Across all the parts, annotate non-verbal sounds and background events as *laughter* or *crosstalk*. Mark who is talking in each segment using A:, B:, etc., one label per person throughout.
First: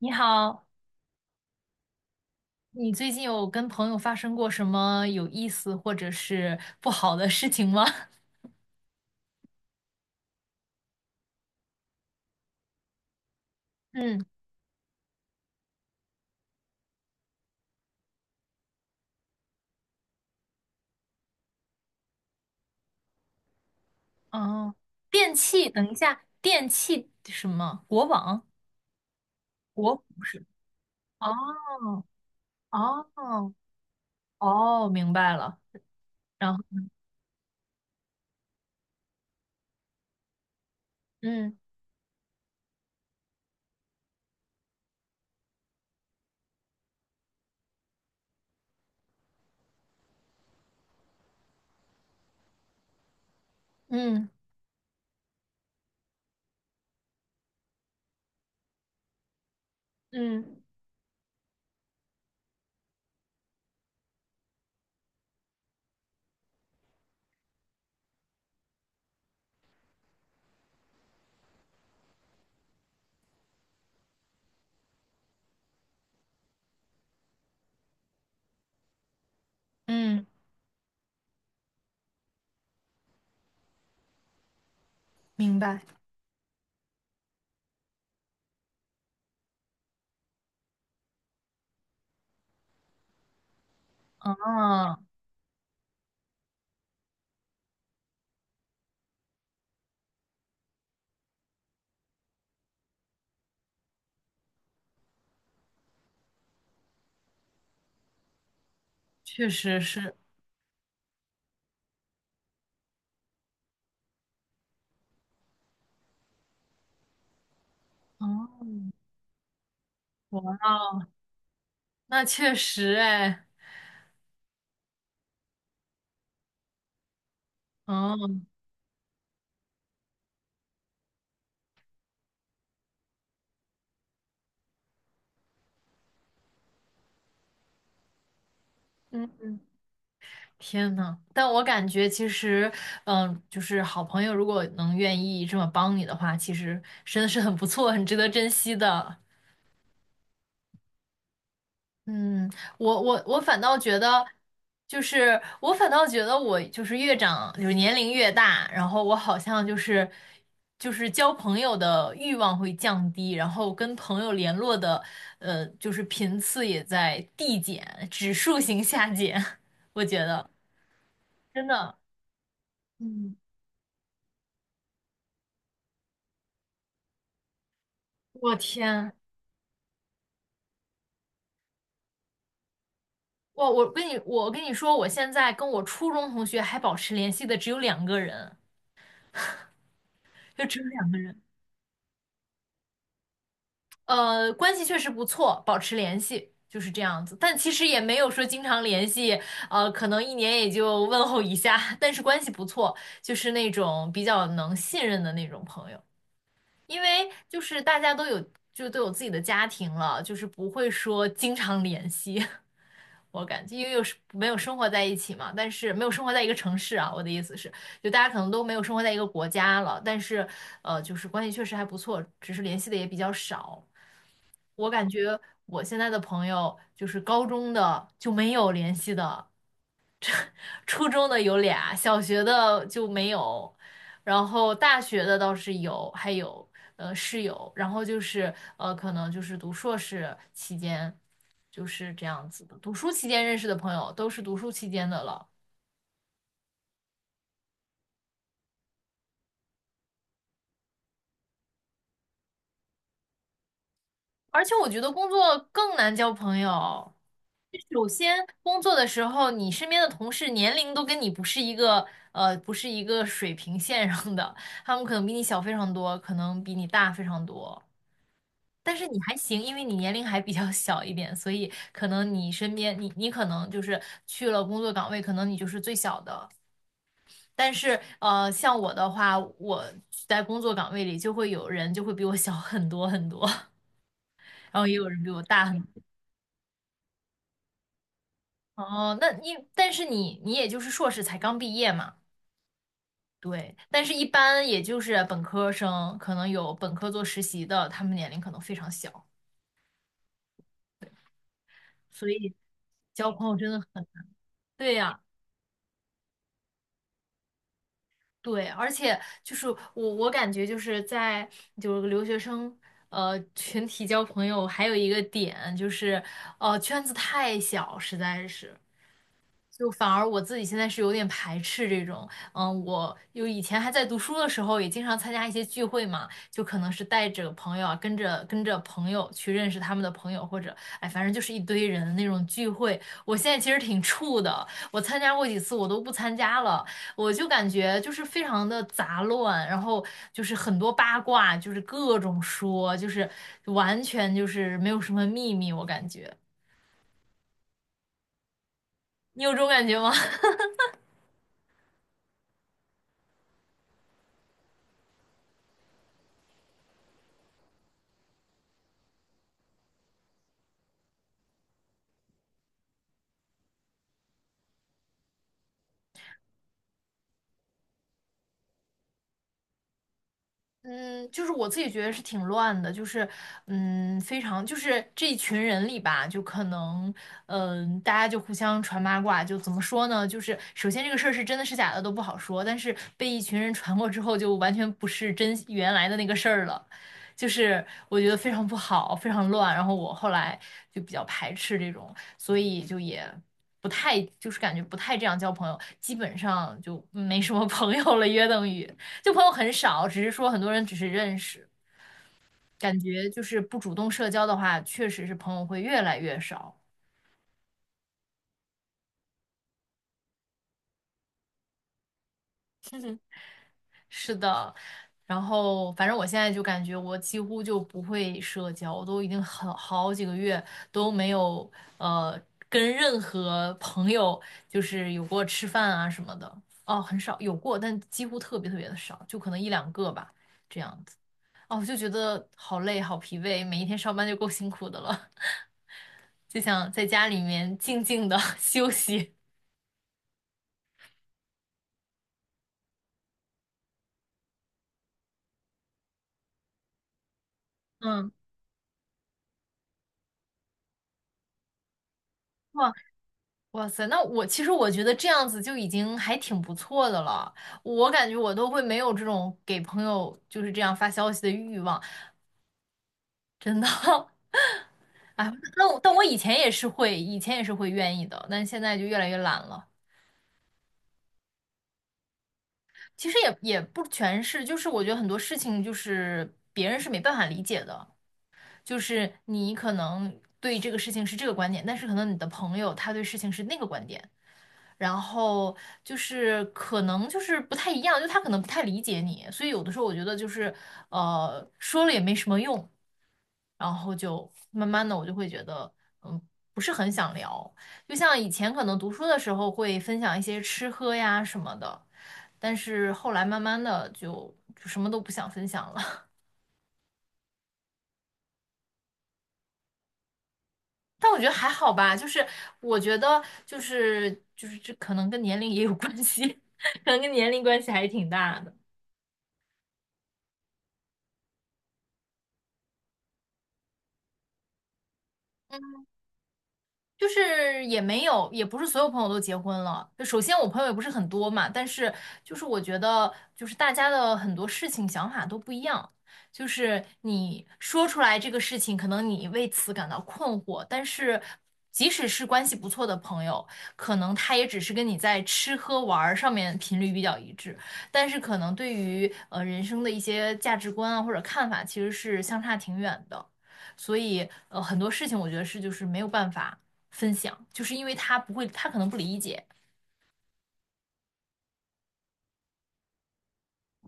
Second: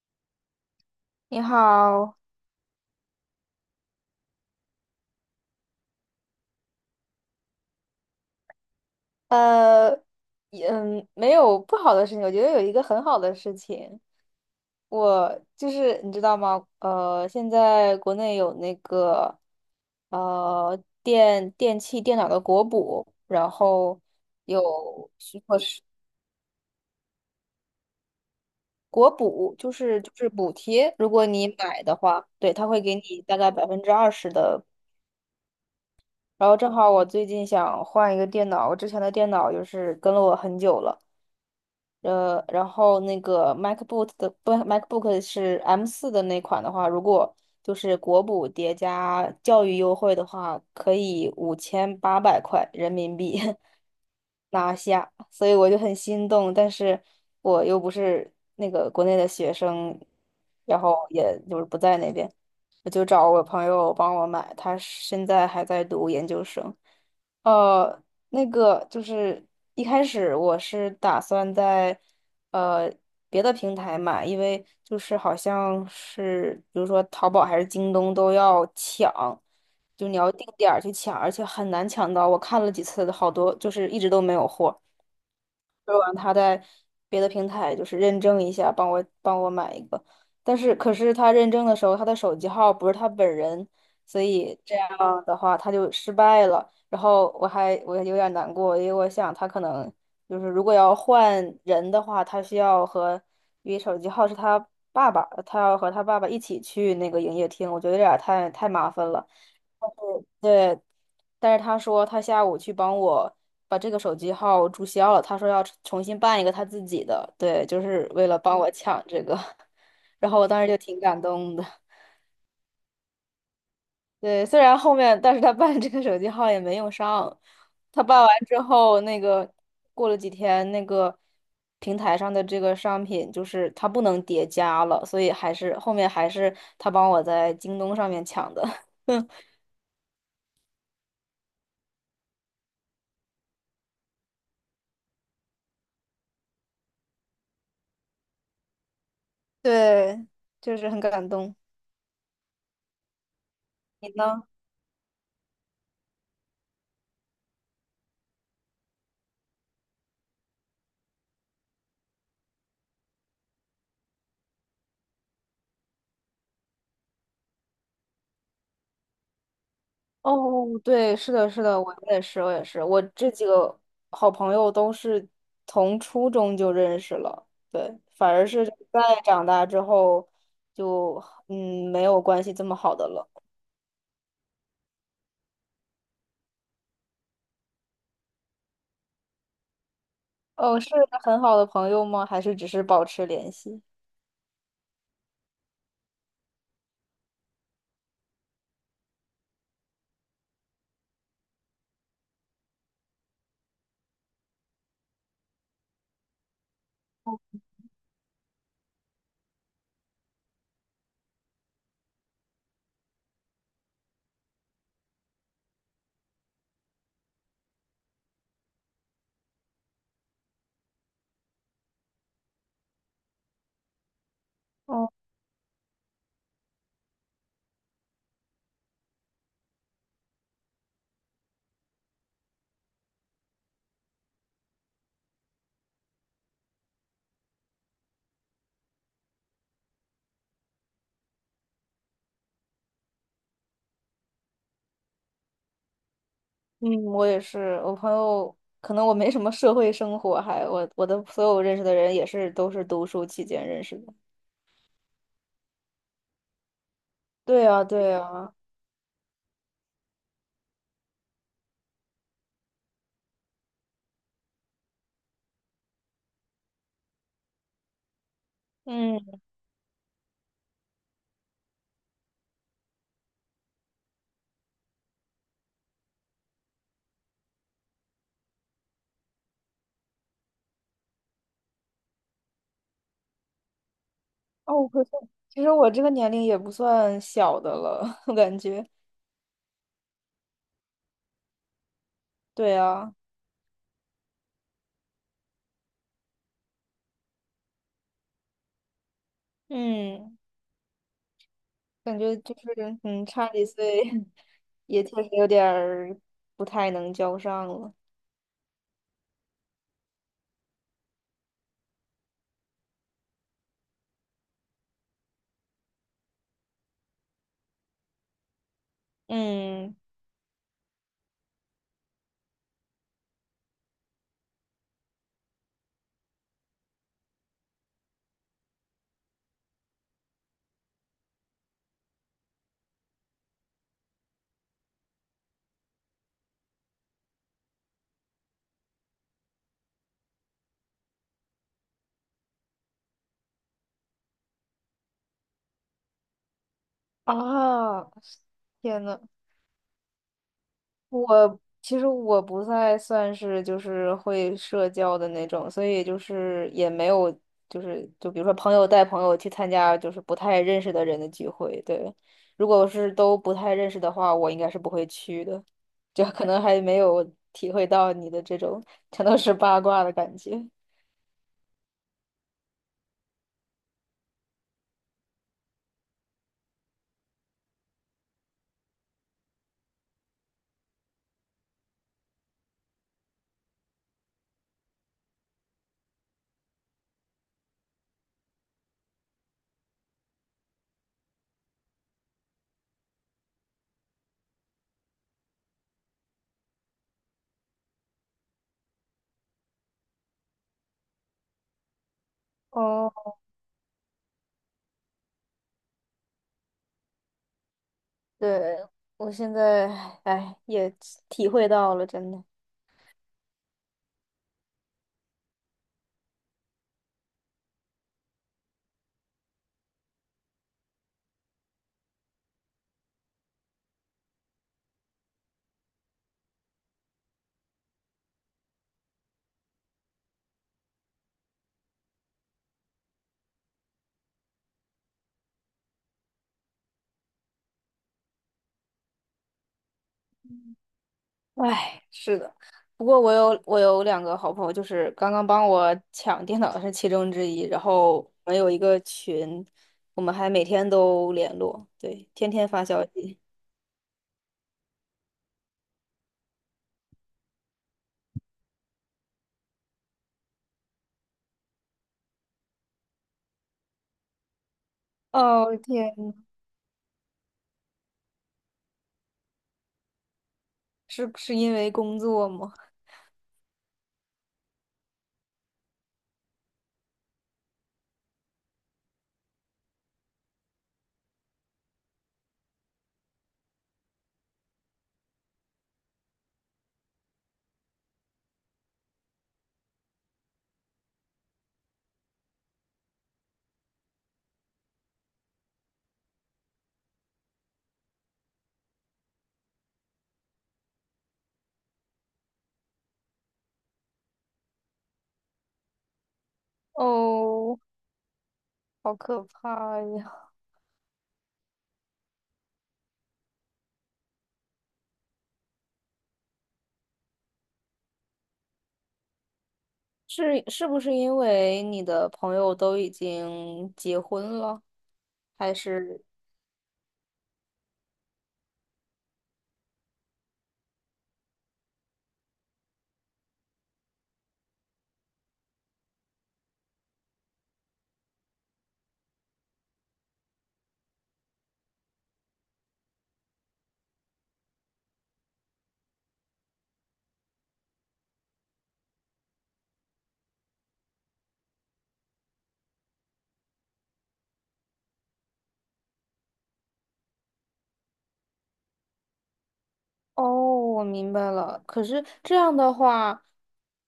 A: 你好，
B: 你好，
A: 你最近有跟朋友发生过什么有意思或者是不好的事情吗？*laughs*
B: 呃，嗯，没有不好的事情，我觉得有一个很好的事情。
A: 嗯。
B: 我就是你知道吗？现在国内有那个电器电脑的国补，然后
A: 哦，
B: 有
A: 电
B: 许可
A: 器，
B: 是
A: 等一下，电器什么？国网？
B: 国补，就
A: 国
B: 是就
A: 不
B: 是
A: 是？
B: 补贴。如果你买的
A: 哦
B: 话，对，他会给你大概
A: 哦
B: 20%的。
A: 哦，明白了。
B: 然
A: 然
B: 后
A: 后。
B: 正好我最近想换一个电脑，我之前的电脑就是跟了我很久了。
A: 嗯
B: 然后那个 MacBook 的，不， MacBook 是 M4的那款的话，如果就是国补叠加教育优惠的话，可以5800块人民币
A: 嗯
B: *laughs* 拿下，所以我就很心动。但是我又不是那个国内的学生，
A: 嗯
B: 然后也就是不在那边。我就找我朋友帮我买，他现在还在读研究生。呃，那个就是一开始我是打算在呃别的平台买，因为就是好像是比如说淘宝还是京东都要抢，就你
A: 嗯，
B: 要定点儿去抢，而且很难抢到。我看了几次，好多就是一直都没有货。
A: 明白。
B: 说完他在别的平台就是认证一下，帮我买一个。但是可是他认证的时候，他的手机号不是他本人，所以这样
A: 嗯，
B: 的话他就失败了。然后我有点难过，因为我想他可能就是如果要换人的话，他需要和因为手机号是他爸爸，他要和他爸爸一起去那个营业厅，我觉得有点儿太麻烦了。
A: 确实是。
B: 对，但是他说他下午去帮我把这个手机号注销了，他说要重新办一个他自己的。对，就是为了帮我
A: 哦。
B: 抢这个，*laughs* 然
A: 哇
B: 后我当时就挺
A: 哦，
B: 感动的。
A: 那确实哎。
B: 对，虽然后面，但是他办这个手机号也没用上。他
A: 哦。
B: 办完之后，那个过了几天，那个平台上的这个商品就是它不能叠加了，所以还是后面还是他帮我在京东上面抢的。
A: 嗯嗯。天呐，但我感觉其实，嗯，就是好朋友如果能愿意这么帮你的话，其实真的是很不错，很值得珍惜的。
B: *laughs* 对，就是很感动。
A: 嗯，我反倒觉得，就是我反倒觉得我就是越长，就是年龄越大，然后我好像就是交朋友的欲望会降低，然后跟朋友联络的，就是频次也在递减，指数型下减，*laughs* 我觉得
B: 哦，对，是的，是
A: 真
B: 的，我
A: 的。
B: 也是，我也是，我这
A: 嗯。
B: 几个好朋友都是从初中就认识了。对，反而
A: 我
B: 是在
A: 天。
B: 长大之后就没有关系这么好的了。
A: 我跟你说，我现在跟我初中同学还保持联系的只有两个人，就
B: 哦，
A: 只有
B: 是
A: 两个人。
B: 很好的朋友吗？还是只是保持联系？
A: 关系确实不错，保持联系就是这样子，但其实也没有说经常联系，可能一年也就问候一下，但是关系不错，就是那种比较能信任的那种朋友，因为就是大家都有就都有自己的家庭了，就是不会说经常联系。*laughs* 我感觉，因为有时没有生活在一起嘛，但是没有生活在一个城市啊。我的意思是，就大家可能都没有生活在一个国家了，但是就是关系确实还不错，只是联系的也比较少。我感
B: 哦，
A: 觉我现在的朋友，就是高中的就没有联系的，初中的有俩，小学的就没有，然后大学的倒是有，还有室友，然后就是可能就是读硕士期间就是这样子的，读书期间认识的朋友都是读书期间的了。
B: 嗯，我也是。我朋友可能我没什么社会生活，还我的所有认识的人也是都是读书期间认识的。
A: 而且我觉得工作更难交朋友。
B: 对呀，
A: 首
B: 对
A: 先，
B: 呀，
A: 工作的时候，你身边的同事年龄都跟你不是不是一个水平线上的，他们可能比你小非常多，可能比你大非常多。但是你还
B: 嗯。
A: 行，因为你年龄还比较小一点，所以可能你身边你可能就是去了工作岗位，可能你就是最小的。但是像我的话，我在工作岗位里就会有人就会比我小很多很多，*laughs* 然后
B: 哦，
A: 也
B: 可
A: 有
B: 是
A: 人比我
B: 其
A: 大
B: 实
A: 很
B: 我
A: 多。
B: 这个年龄也不算小的了，*laughs* 我感觉。
A: 哦，那你但是你也就是硕士才刚毕业嘛，
B: 对啊，
A: 对。但是一般也就是本科生，可能有本科做实习的，他们年龄可能非常小，
B: 嗯，感
A: 所
B: 觉
A: 以
B: 就是
A: 交朋
B: 差
A: 友
B: 几
A: 真的
B: 岁
A: 很。
B: *laughs*
A: 对
B: 也
A: 呀、
B: 确实有点儿不太能交上了。
A: 对，而且就是我感觉就是在就是留学生群体交朋友，还有一个点就是，圈子太小，实在是。就
B: 嗯
A: 反而我自己现在是有点排斥这种，嗯，我有以前还在读书的时候，也经常参加一些聚会嘛，就可能是带着朋友啊，跟着朋友去认识他们的朋友，或者哎，反正就是一堆人的那种聚会。我现在其实挺怵的，我参加过几次，我都不参加了，我就感觉就是非常的杂乱，然后就是很多八卦，就是各种说，就是完全就是没有什么秘密，我感觉。
B: 啊，天呐，
A: 你有这种感觉吗？*laughs*
B: 我其实我不太算是就是会社交的那种，所以就是也没有就比如说朋友带朋友去参加就是不太认识的人的聚会，对。如果是都不太认识的话，我应该是不会去的，就可能还没有体会到你的这种全都是八卦的感觉。
A: 嗯，就是我自己觉得是挺乱的，就是嗯，非常就是这一群人里吧，就可能嗯，大家就互相传八卦，就怎么说呢？就是首先这个事儿是真的是假的都不好说，但是被一群人传过之后，就完全不是真原来的那个事儿了，就是我觉得非常不好，非常乱。然后我后来就比较排斥这种，所以就也不太就是感觉不太这样交朋友，基本上就没什么朋友了，约等于。就朋友很少，只是说很多人只是认识，感觉
B: 哦，
A: 就是不主动社交的话，确实是朋友会越来越少。
B: 对，我现在，哎，也体会到了，真的。
A: *laughs* 是的，然后反正我现在就感觉我几乎就不会社交，我都已经很好几个月都没有呃跟任何朋友就是有过吃饭啊什么的，哦，很少有过，但几乎特别特别的少，就可能一两个吧，这样子。哦，我就觉得好累，好疲惫，每一天上班就够辛苦的了。*laughs* 就想在家里面静静的 *laughs* 休息。
B: 唉，是的，不过我有两个好朋友，就是刚刚帮我抢电脑的是其中之一，然后
A: 嗯。
B: 我们有一个群，我们还每天都联络，对，天天发
A: 哇。
B: 消息。
A: 哇塞，那我其实我觉得这样子就已经还挺不错的了。我感觉我都会没有这种给朋友就是这样发消息的欲望，真的。*laughs* 哎，
B: 哦
A: 那我但我
B: 天，
A: 以前也是会，以前也是会愿意的，但现在就越来越懒了。
B: 是因为工作吗？
A: 其实也不全是，就是我觉得很多事情就是别人是没办法理解的，就是你可能对这个事情是这个观点，但是可能你的朋友他对事情是那个观点，然后就是可能就是不太一样，就他可能不太理解你，所以有的时候我觉得就是说了也没什么用，然后就慢慢的我就会觉得嗯不是很想聊，就像以前可能读书的时候会分享一些吃喝呀什么的，但是后来慢慢的就什么都不想分享了，*laughs*
B: 哦，好可怕呀！
A: 但我觉得还好吧，就是我觉得就是这可能跟年龄也有关系，*laughs* 可能跟年龄关系还挺大的。
B: 是不是因为你的朋友都已经结婚了，还是？
A: 就是也没有，也不是所有朋友都结婚了。就首先我朋友也不是很多嘛，但是就是我觉得，就是大家的很多事情想法都不一样。就是你说出来这个事情，可能你为此感到困惑，但是即使是关系不错的朋友，可能他也只是跟你在吃喝玩儿上面频率比较一致，但是可能对于人生的一些价值观啊或者看法，其实是相差挺远的。所以很多事情我觉得是就是没有办法。分享，就是因为他不会，他可能不理解。
B: 哦，我明白了。可是这样的话，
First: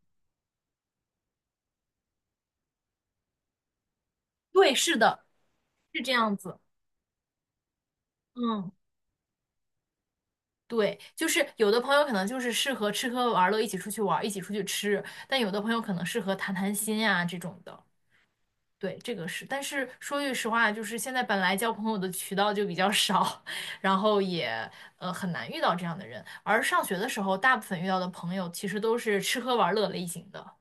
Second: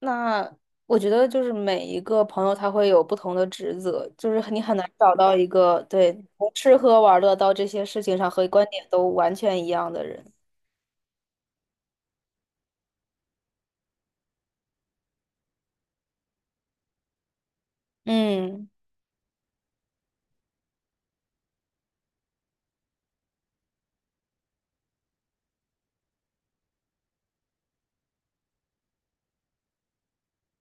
B: 那我觉得就是每一个朋友他会有不同的职责，就是你
A: 对，
B: 很难
A: 是
B: 找
A: 的，
B: 到一个
A: 是这
B: 对
A: 样
B: 从
A: 子。
B: 吃喝玩乐到这些事情上和观
A: 嗯，
B: 点都完全一样的人。
A: 对，就是有的朋友可能就是适合吃喝玩乐，一起出去玩，一起出去吃，但有的朋友可能适合谈谈心呀、这种的。
B: 嗯，
A: 对，这个是，但是说句实话，就是现在本来交朋友的渠道就比较少，*laughs* 然后也很难遇到这样的人。而上学的时候，大部分遇到的朋友其实都是吃喝玩乐类型的。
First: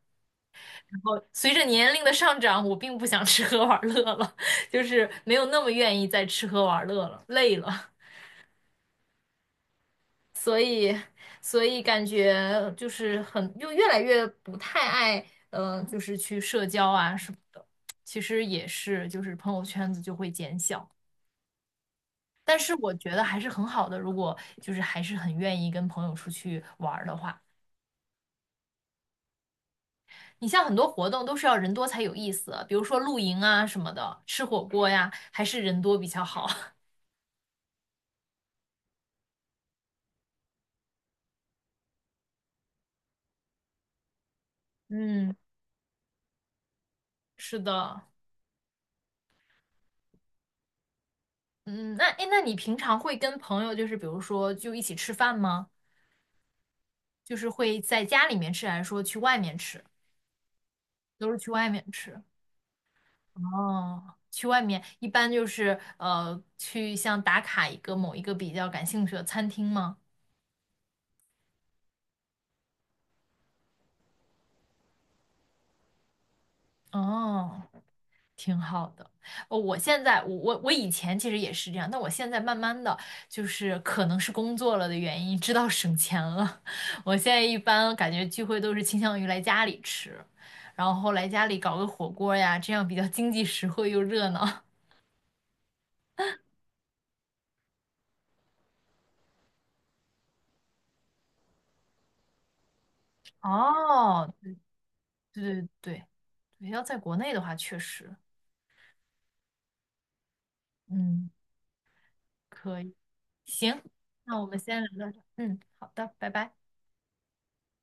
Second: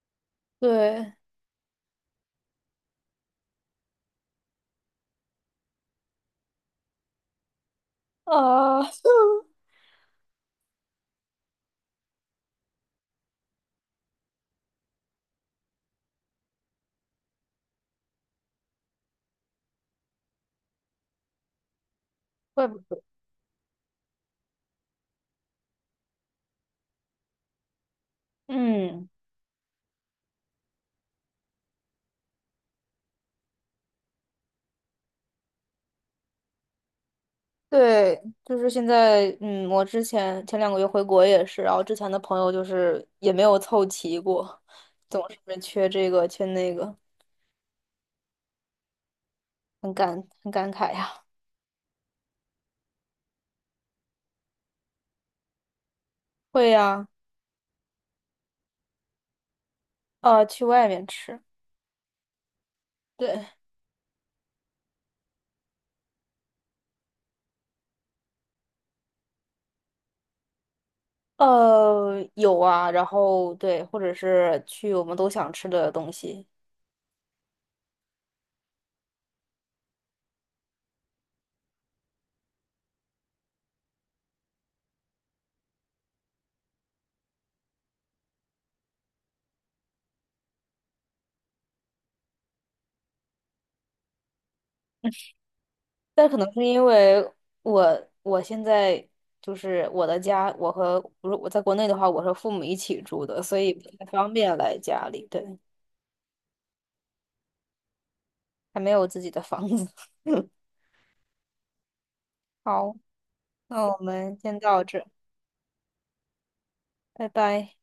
A: 然
B: 对，
A: 后随着年龄的上涨，我并不想吃喝玩乐了，*laughs* 就是没有那么愿意再吃喝玩乐了，累了，
B: 啊、*laughs*
A: 所以，所以感觉就是很，就越来越不太爱，就是去社交啊什么的。其实也是，就是朋友圈子就会减小，但
B: 怪
A: 是
B: 不
A: 我
B: 得，
A: 觉得还是很好的，如果就是还是很愿意跟朋友出去玩儿的话。
B: 嗯，
A: 你像很多活动都是要人多才有意思，比如说露营啊什么的，吃火锅呀，还是人多比较好。*laughs*
B: 对，就是现在，嗯，我之前前2个月回国也是，然后之前的朋友就是也没有凑齐过，总
A: 嗯，
B: 是缺这个缺那个，
A: 是的，
B: 很感慨呀。
A: 嗯，那诶，那你平常会跟朋友就是比如说就一起吃饭吗？
B: 会呀、
A: 就是会在家里面吃，还是说去外面吃？
B: 去外面
A: 都是
B: 吃，
A: 去外面吃。
B: 对，
A: 哦，去外面一般就是去像打卡一个某一个比较感兴趣的餐厅吗？
B: 有啊，然后对，或者是去我们都想吃的东西。
A: 哦。挺好的。哦，我现在我以前其实也是这样，但我现在慢慢的就是可能是工作了的原因，知道省钱了。*laughs* 我现在一般感觉聚会都是倾向于来家里吃，然后来家里搞个火锅呀，这样比较经济实惠又热闹。
B: 但可能是因为我现在就是我的家，我和不是我在国内的话，我和父母一起住
A: *laughs*
B: 的，所以不太方
A: 哦，对
B: 便来家里。对，
A: 对对对，要在国内的话，确实，
B: 还没有自己的房子。*laughs*
A: 嗯，可以，
B: 好，
A: 行，
B: 那我们
A: 那我们
B: 先
A: 先
B: 到
A: 聊
B: 这，
A: 到这儿嗯，好的，拜拜。
B: 拜拜。